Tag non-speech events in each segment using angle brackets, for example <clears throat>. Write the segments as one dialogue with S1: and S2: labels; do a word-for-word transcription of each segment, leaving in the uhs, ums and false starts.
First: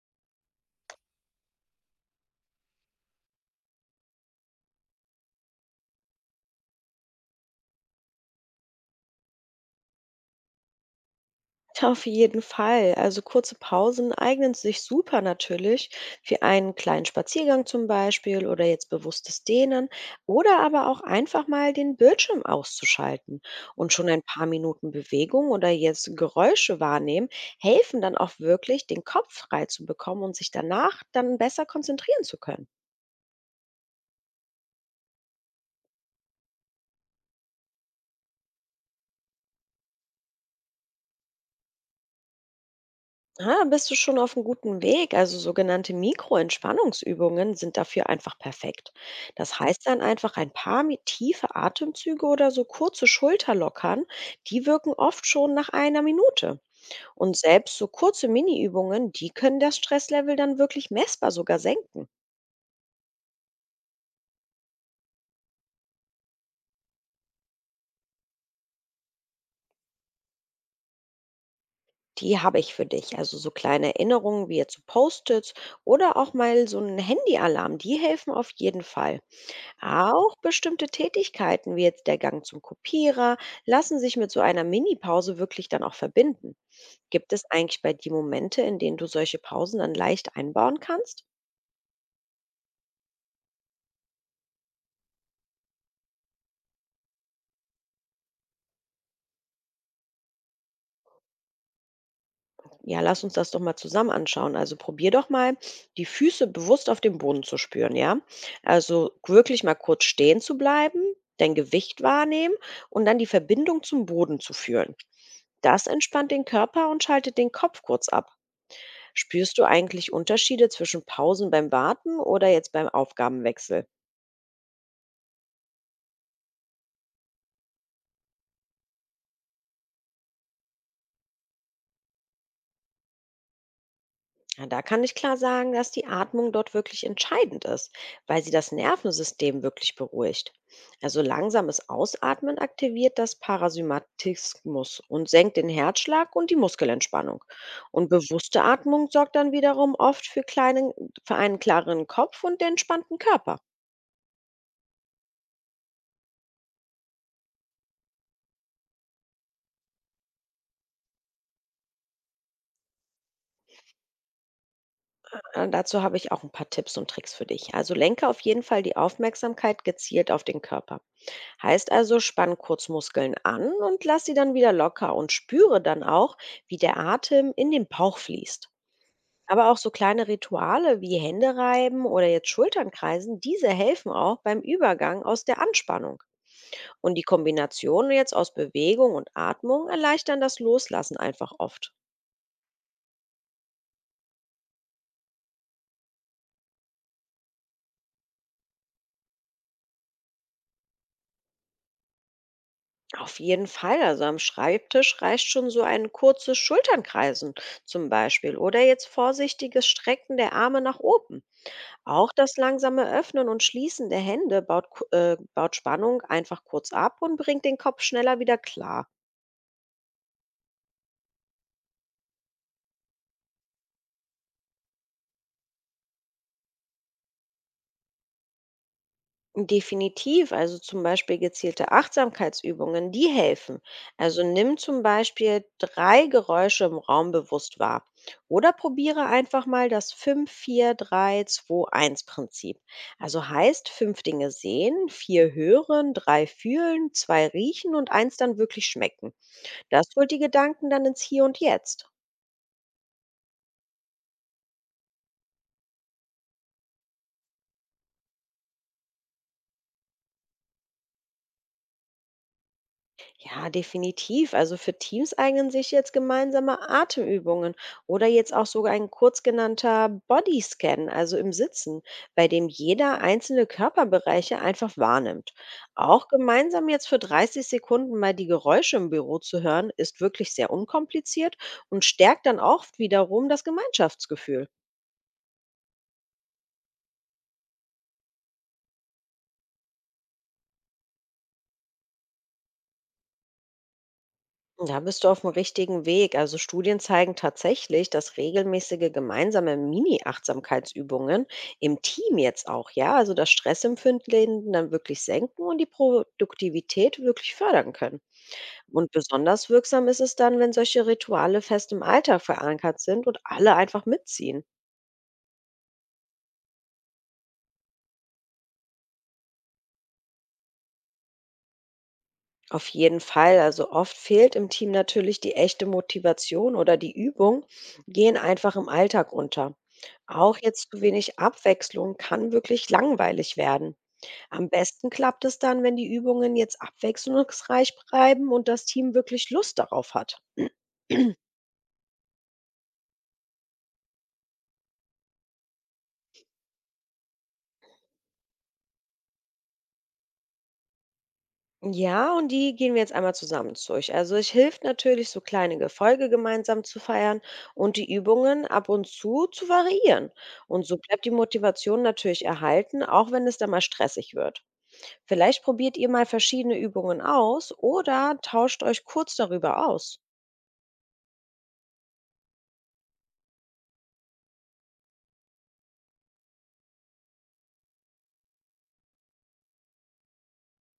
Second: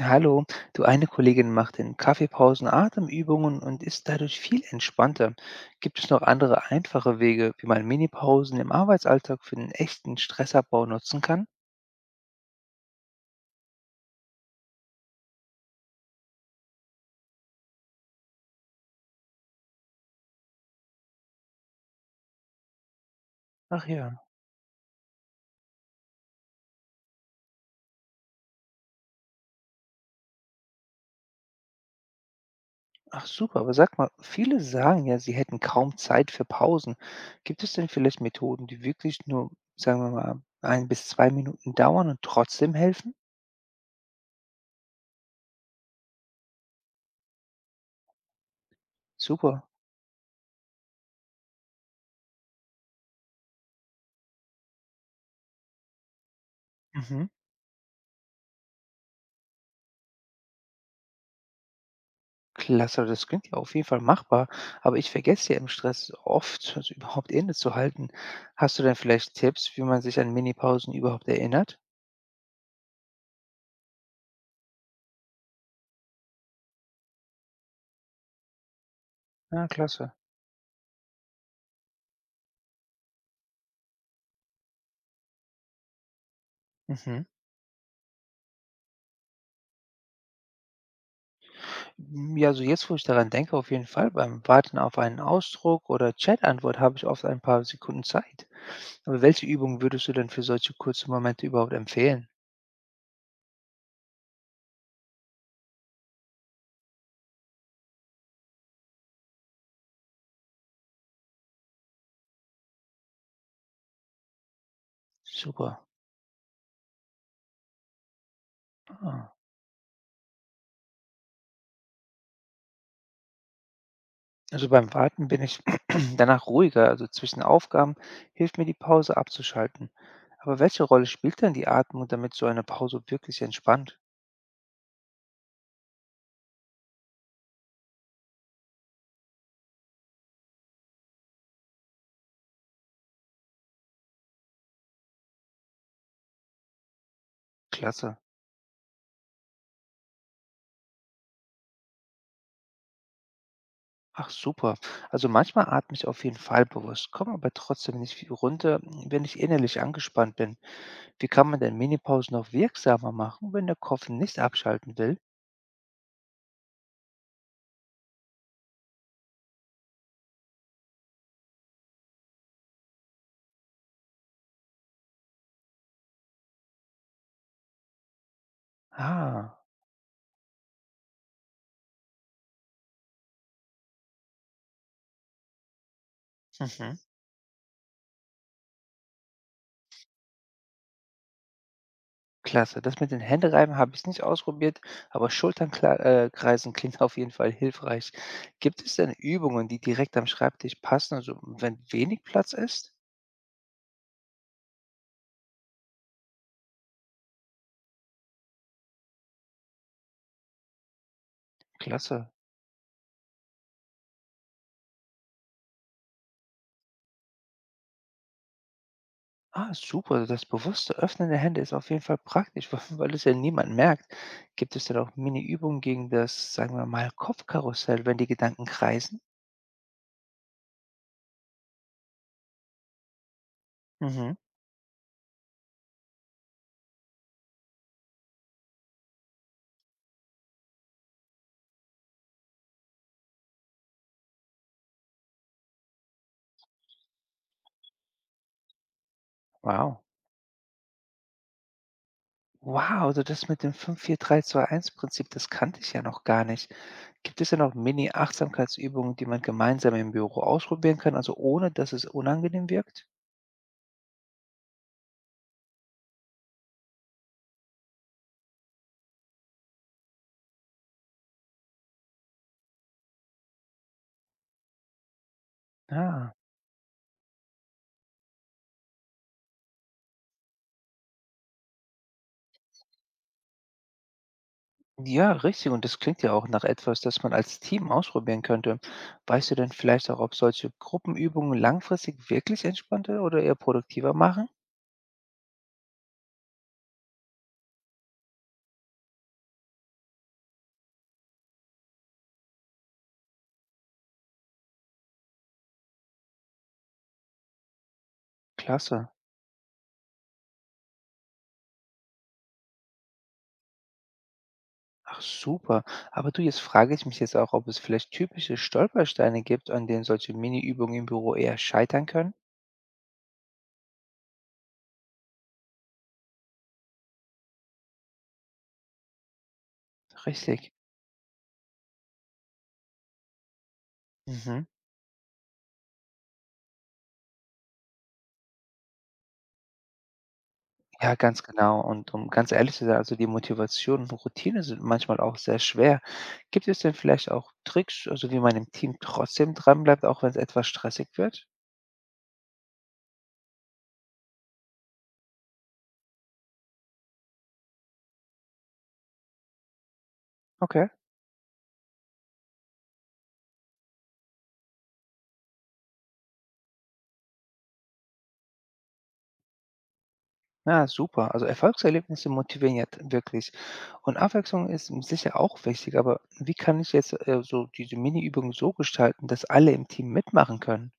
S1: Hallo, du eine Kollegin macht in Kaffeepausen Atemübungen und ist dadurch viel entspannter. Gibt es noch andere einfache Wege, wie man Minipausen im Arbeitsalltag für den echten Stressabbau nutzen kann?
S2: Ja, auf jeden Fall. Also kurze Pausen eignen sich super natürlich für einen kleinen Spaziergang zum Beispiel oder jetzt bewusstes Dehnen oder aber auch einfach mal den Bildschirm auszuschalten
S1: Ach
S2: und schon
S1: ja,
S2: ein paar Minuten Bewegung oder jetzt Geräusche wahrnehmen, helfen dann auch wirklich, den Kopf frei zu bekommen und sich danach dann besser konzentrieren zu können.
S1: ach super, aber sag mal, viele sagen ja, sie hätten kaum Zeit für Pausen. Gibt es denn vielleicht Methoden, die wirklich nur, sagen wir mal, ein bis zwei Minuten dauern und trotzdem helfen?
S2: Ah, bist du schon auf einem guten Weg. Also, sogenannte Mikroentspannungsübungen sind dafür einfach perfekt. Das
S1: Super.
S2: heißt dann einfach ein paar mi tiefe Atemzüge oder so kurze Schulterlockern, die wirken oft schon nach einer Minute.
S1: Mhm.
S2: Und selbst so kurze Mini-Übungen, die können das Stresslevel dann wirklich messbar sogar senken.
S1: Klasse, das klingt ja auf jeden Fall machbar, aber ich vergesse ja im Stress oft, also überhaupt Ende zu halten. Hast du denn vielleicht Tipps, wie man sich an Minipausen überhaupt erinnert?
S2: Die habe ich für dich. Also, so kleine Erinnerungen wie jetzt so Post-its oder auch mal so 'n Handyalarm, die helfen auf jeden Fall.
S1: Ja, klasse.
S2: Auch bestimmte Tätigkeiten, wie jetzt der Gang zum Kopierer, lassen sich mit so einer Mini-Pause wirklich dann auch verbinden.
S1: Mhm.
S2: Gibt es eigentlich bei dir Momente, in denen du solche Pausen dann leicht einbauen kannst?
S1: M, Ja, also jetzt, wo ich daran denke, auf jeden Fall. Beim Warten auf einen Ausdruck oder Chatantwort habe ich oft ein paar Sekunden Zeit. Aber welche Übung würdest du denn für solche kurzen Momente überhaupt empfehlen?
S2: Ja, lass uns das doch mal zusammen anschauen. Also probier doch mal, die Füße bewusst auf dem Boden zu spüren, ja? Also wirklich mal kurz stehen zu bleiben, dein Gewicht wahrnehmen und dann die Verbindung zum Boden zu fühlen.
S1: Super.
S2: Das entspannt den Körper und schaltet den Kopf kurz ab.
S1: Ah.
S2: Spürst du eigentlich Unterschiede zwischen Pausen beim Warten oder jetzt beim Aufgabenwechsel?
S1: Also beim Warten bin ich <clears throat> danach ruhiger, also zwischen Aufgaben hilft mir die Pause abzuschalten. Aber welche Rolle spielt denn die Atmung, damit so eine Pause wirklich entspannt?
S2: Ja, da kann ich klar sagen, dass die Atmung dort wirklich entscheidend ist, weil sie das Nervensystem wirklich beruhigt. Also langsames Ausatmen aktiviert das Parasympathismus und senkt den Herzschlag und die Muskelentspannung. Und
S1: Klasse.
S2: bewusste Atmung sorgt dann wiederum oft für, kleinen, für einen klareren Kopf und den entspannten Körper.
S1: Ach super. Also manchmal atme ich auf jeden Fall bewusst, komme aber trotzdem nicht viel runter, wenn ich innerlich angespannt bin. Wie kann man denn Minipausen noch wirksamer machen, wenn der Kopf nicht abschalten will?
S2: Äh, Dazu habe ich auch ein paar Tipps und Tricks für dich. Also lenke auf jeden Fall die Aufmerksamkeit gezielt auf den Körper. Heißt also, spann kurz Muskeln an und lass sie dann wieder locker und spüre dann auch, wie der Atem in den Bauch fließt.
S1: Ah.
S2: Aber auch so kleine Rituale wie Hände reiben oder jetzt Schultern kreisen, diese helfen auch beim Übergang aus der Anspannung.
S1: Mhm.
S2: Und die Kombination jetzt aus Bewegung und Atmung erleichtern das Loslassen einfach oft.
S1: Klasse. Das mit den Händereiben habe ich nicht ausprobiert, aber Schulternkreisen äh, kreisen <laughs> klingt auf jeden Fall hilfreich. Gibt es denn Übungen, die direkt am Schreibtisch passen, also wenn wenig Platz ist?
S2: Auf jeden Fall, also am Schreibtisch reicht schon so ein kurzes Schulternkreisen zum Beispiel oder jetzt vorsichtiges Strecken der Arme nach oben.
S1: Klasse.
S2: Auch das langsame Öffnen und Schließen der Hände baut, ku- äh, baut Spannung einfach kurz ab und bringt den Kopf schneller wieder klar.
S1: Ah, super. Also das bewusste Öffnen der Hände ist auf jeden Fall praktisch, <laughs> weil weil es ja niemand merkt. Gibt es denn auch Mini-Übungen gegen das, sagen wir mal, Kopfkarussell, wenn die Gedanken kreisen?
S2: Definitiv, also zum Beispiel gezielte Achtsamkeitsübungen, die helfen.
S1: Mhm.
S2: Also nimm zum Beispiel drei Geräusche im Raum bewusst wahr. Oder probiere einfach mal das fünf vier drei zwei eins Prinzip. Also heißt fünf Dinge sehen, vier hören, drei fühlen, zwei riechen und eins dann wirklich schmecken.
S1: Wow.
S2: Das holt die Gedanken dann ins Hier und Jetzt.
S1: Wow, also das mit dem fünf vier drei zwei eins prinzip das kannte ich ja noch gar nicht. Gibt es denn auch Mini-Achtsamkeitsübungen, die man gemeinsam im Büro ausprobieren kann, also ohne, dass es unangenehm wirkt?
S2: Ja, definitiv. Also für Teams eignen sich jetzt gemeinsame Atemübungen oder jetzt auch sogar ein kurz genannter Bodyscan, also im Sitzen, bei dem jeder einzelne Körperbereiche einfach wahrnimmt. Auch
S1: Ah,
S2: gemeinsam jetzt für dreißig Sekunden mal die Geräusche im Büro zu hören, ist wirklich sehr unkompliziert und stärkt dann auch wiederum das Gemeinschaftsgefühl.
S1: ja, richtig. Und das klingt ja auch nach etwas, das man als Team ausprobieren könnte. Weißt du denn vielleicht auch, ob solche Gruppenübungen langfristig wirklich entspannter oder eher produktiver machen?
S2: Da bist du auf dem richtigen Weg. Also Studien zeigen tatsächlich, dass regelmäßige gemeinsame Mini-Achtsamkeitsübungen im Team jetzt auch, ja, also das Stressempfinden dann wirklich senken und die Produktivität wirklich fördern können.
S1: Klasse.
S2: Und besonders wirksam ist es dann, wenn solche Rituale fest im Alltag verankert sind und alle einfach mitziehen.
S1: Ach super. Aber du, jetzt frage ich mich jetzt auch, ob es vielleicht typische Stolpersteine gibt, an denen solche Mini-Übungen im Büro eher scheitern können?
S2: Auf jeden Fall. Also oft fehlt im Team natürlich die echte Motivation oder die Übung, gehen einfach im Alltag unter. Auch
S1: Richtig.
S2: jetzt zu wenig Abwechslung kann wirklich langweilig werden.
S1: Mhm.
S2: Am besten klappt es dann, wenn die Übungen jetzt abwechslungsreich bleiben und das Team wirklich Lust darauf hat. <clears throat>
S1: Ja, ganz genau. Und um ganz ehrlich zu sein, also die Motivation und Routine sind manchmal auch sehr schwer. Gibt es denn vielleicht auch Tricks, also wie man im Team trotzdem dranbleibt, auch wenn es etwas stressig wird?
S2: Ja, und die gehen wir jetzt einmal zusammen durch. Also es hilft natürlich, so kleine Erfolge gemeinsam zu feiern und die Übungen ab und zu zu variieren. Und
S1: Okay,
S2: so bleibt die Motivation natürlich erhalten, auch wenn es dann mal stressig wird. Vielleicht probiert ihr mal verschiedene Übungen aus oder tauscht euch kurz darüber aus.
S1: ja, super. Also Erfolgserlebnisse motivieren jetzt wirklich. Und Abwechslung ist m- sicher auch wichtig, aber wie kann ich jetzt äh, so diese Mini-Übung so gestalten, dass alle im Team mitmachen können?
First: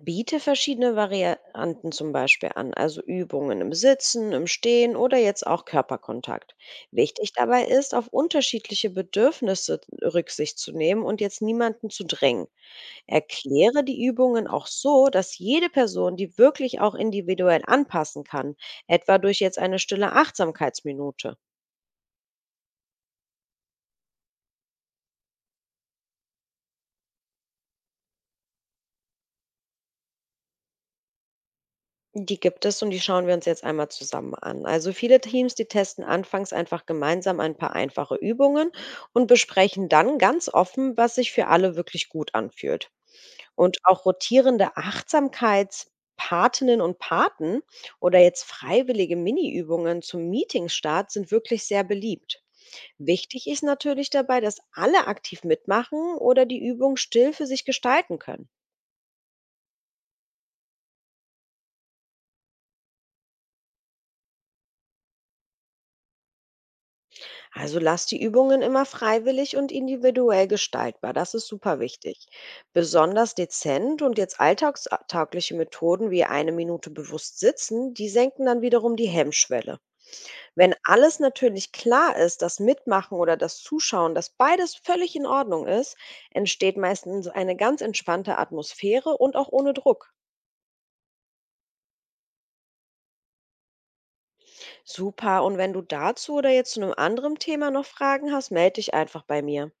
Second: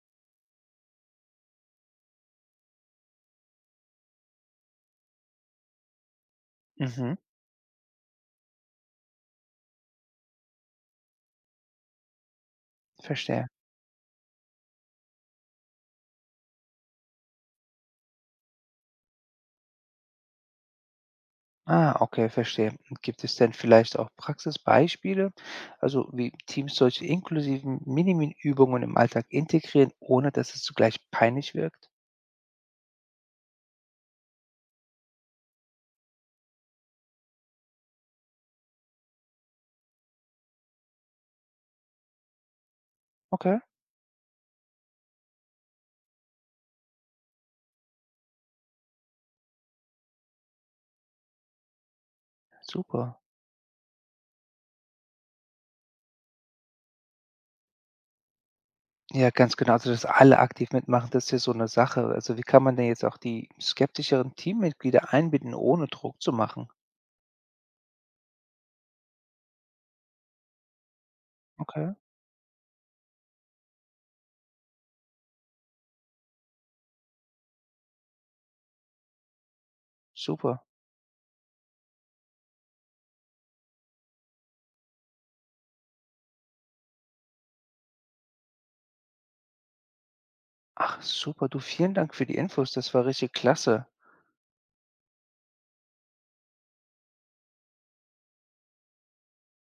S2: Biete verschiedene Varianten zum Beispiel an, also Übungen im Sitzen, im Stehen oder jetzt auch Körperkontakt.
S1: Mhm,
S2: Wichtig dabei ist, auf unterschiedliche Bedürfnisse Rücksicht zu nehmen und jetzt niemanden zu drängen.
S1: verstehe.
S2: Erkläre die Übungen auch so, dass jede Person die wirklich auch individuell anpassen kann, etwa durch jetzt eine stille Achtsamkeitsminute.
S1: Ah, okay, verstehe. Gibt es denn vielleicht auch Praxisbeispiele, also wie Teams solche inklusiven Mini-Übungen im Alltag integrieren, ohne dass es zugleich peinlich wirkt?
S2: Die gibt es und die schauen wir uns jetzt einmal zusammen an. Also viele Teams, die testen anfangs einfach gemeinsam ein paar einfache Übungen und besprechen dann ganz offen, was sich für alle wirklich gut anfühlt.
S1: Okay,
S2: Und auch rotierende Achtsamkeitspatinnen und Paten oder jetzt freiwillige Mini-Übungen zum Meetingstart sind wirklich sehr beliebt.
S1: super.
S2: Wichtig ist natürlich dabei, dass alle aktiv mitmachen oder die Übung still für sich gestalten können.
S1: Ja, ganz genau. Also, dass alle aktiv mitmachen, das ist ja so eine Sache. Also, wie kann man denn jetzt auch die skeptischeren Teammitglieder einbinden, ohne Druck zu machen?
S2: Also lass die Übungen immer freiwillig und individuell gestaltbar. Das ist super
S1: Okay,
S2: wichtig. Besonders dezent und jetzt alltagstaugliche Methoden wie eine Minute bewusst sitzen, die senken dann wiederum die Hemmschwelle.
S1: super.
S2: Wenn alles natürlich klar ist, das Mitmachen oder das Zuschauen, dass beides völlig in Ordnung ist, entsteht meistens eine ganz entspannte Atmosphäre und auch ohne Druck.
S1: Ach, super. Du, vielen Dank für die Infos. Das war richtig klasse.
S2: Super. Und wenn du dazu oder jetzt zu einem anderen Thema noch Fragen hast, melde dich einfach bei mir.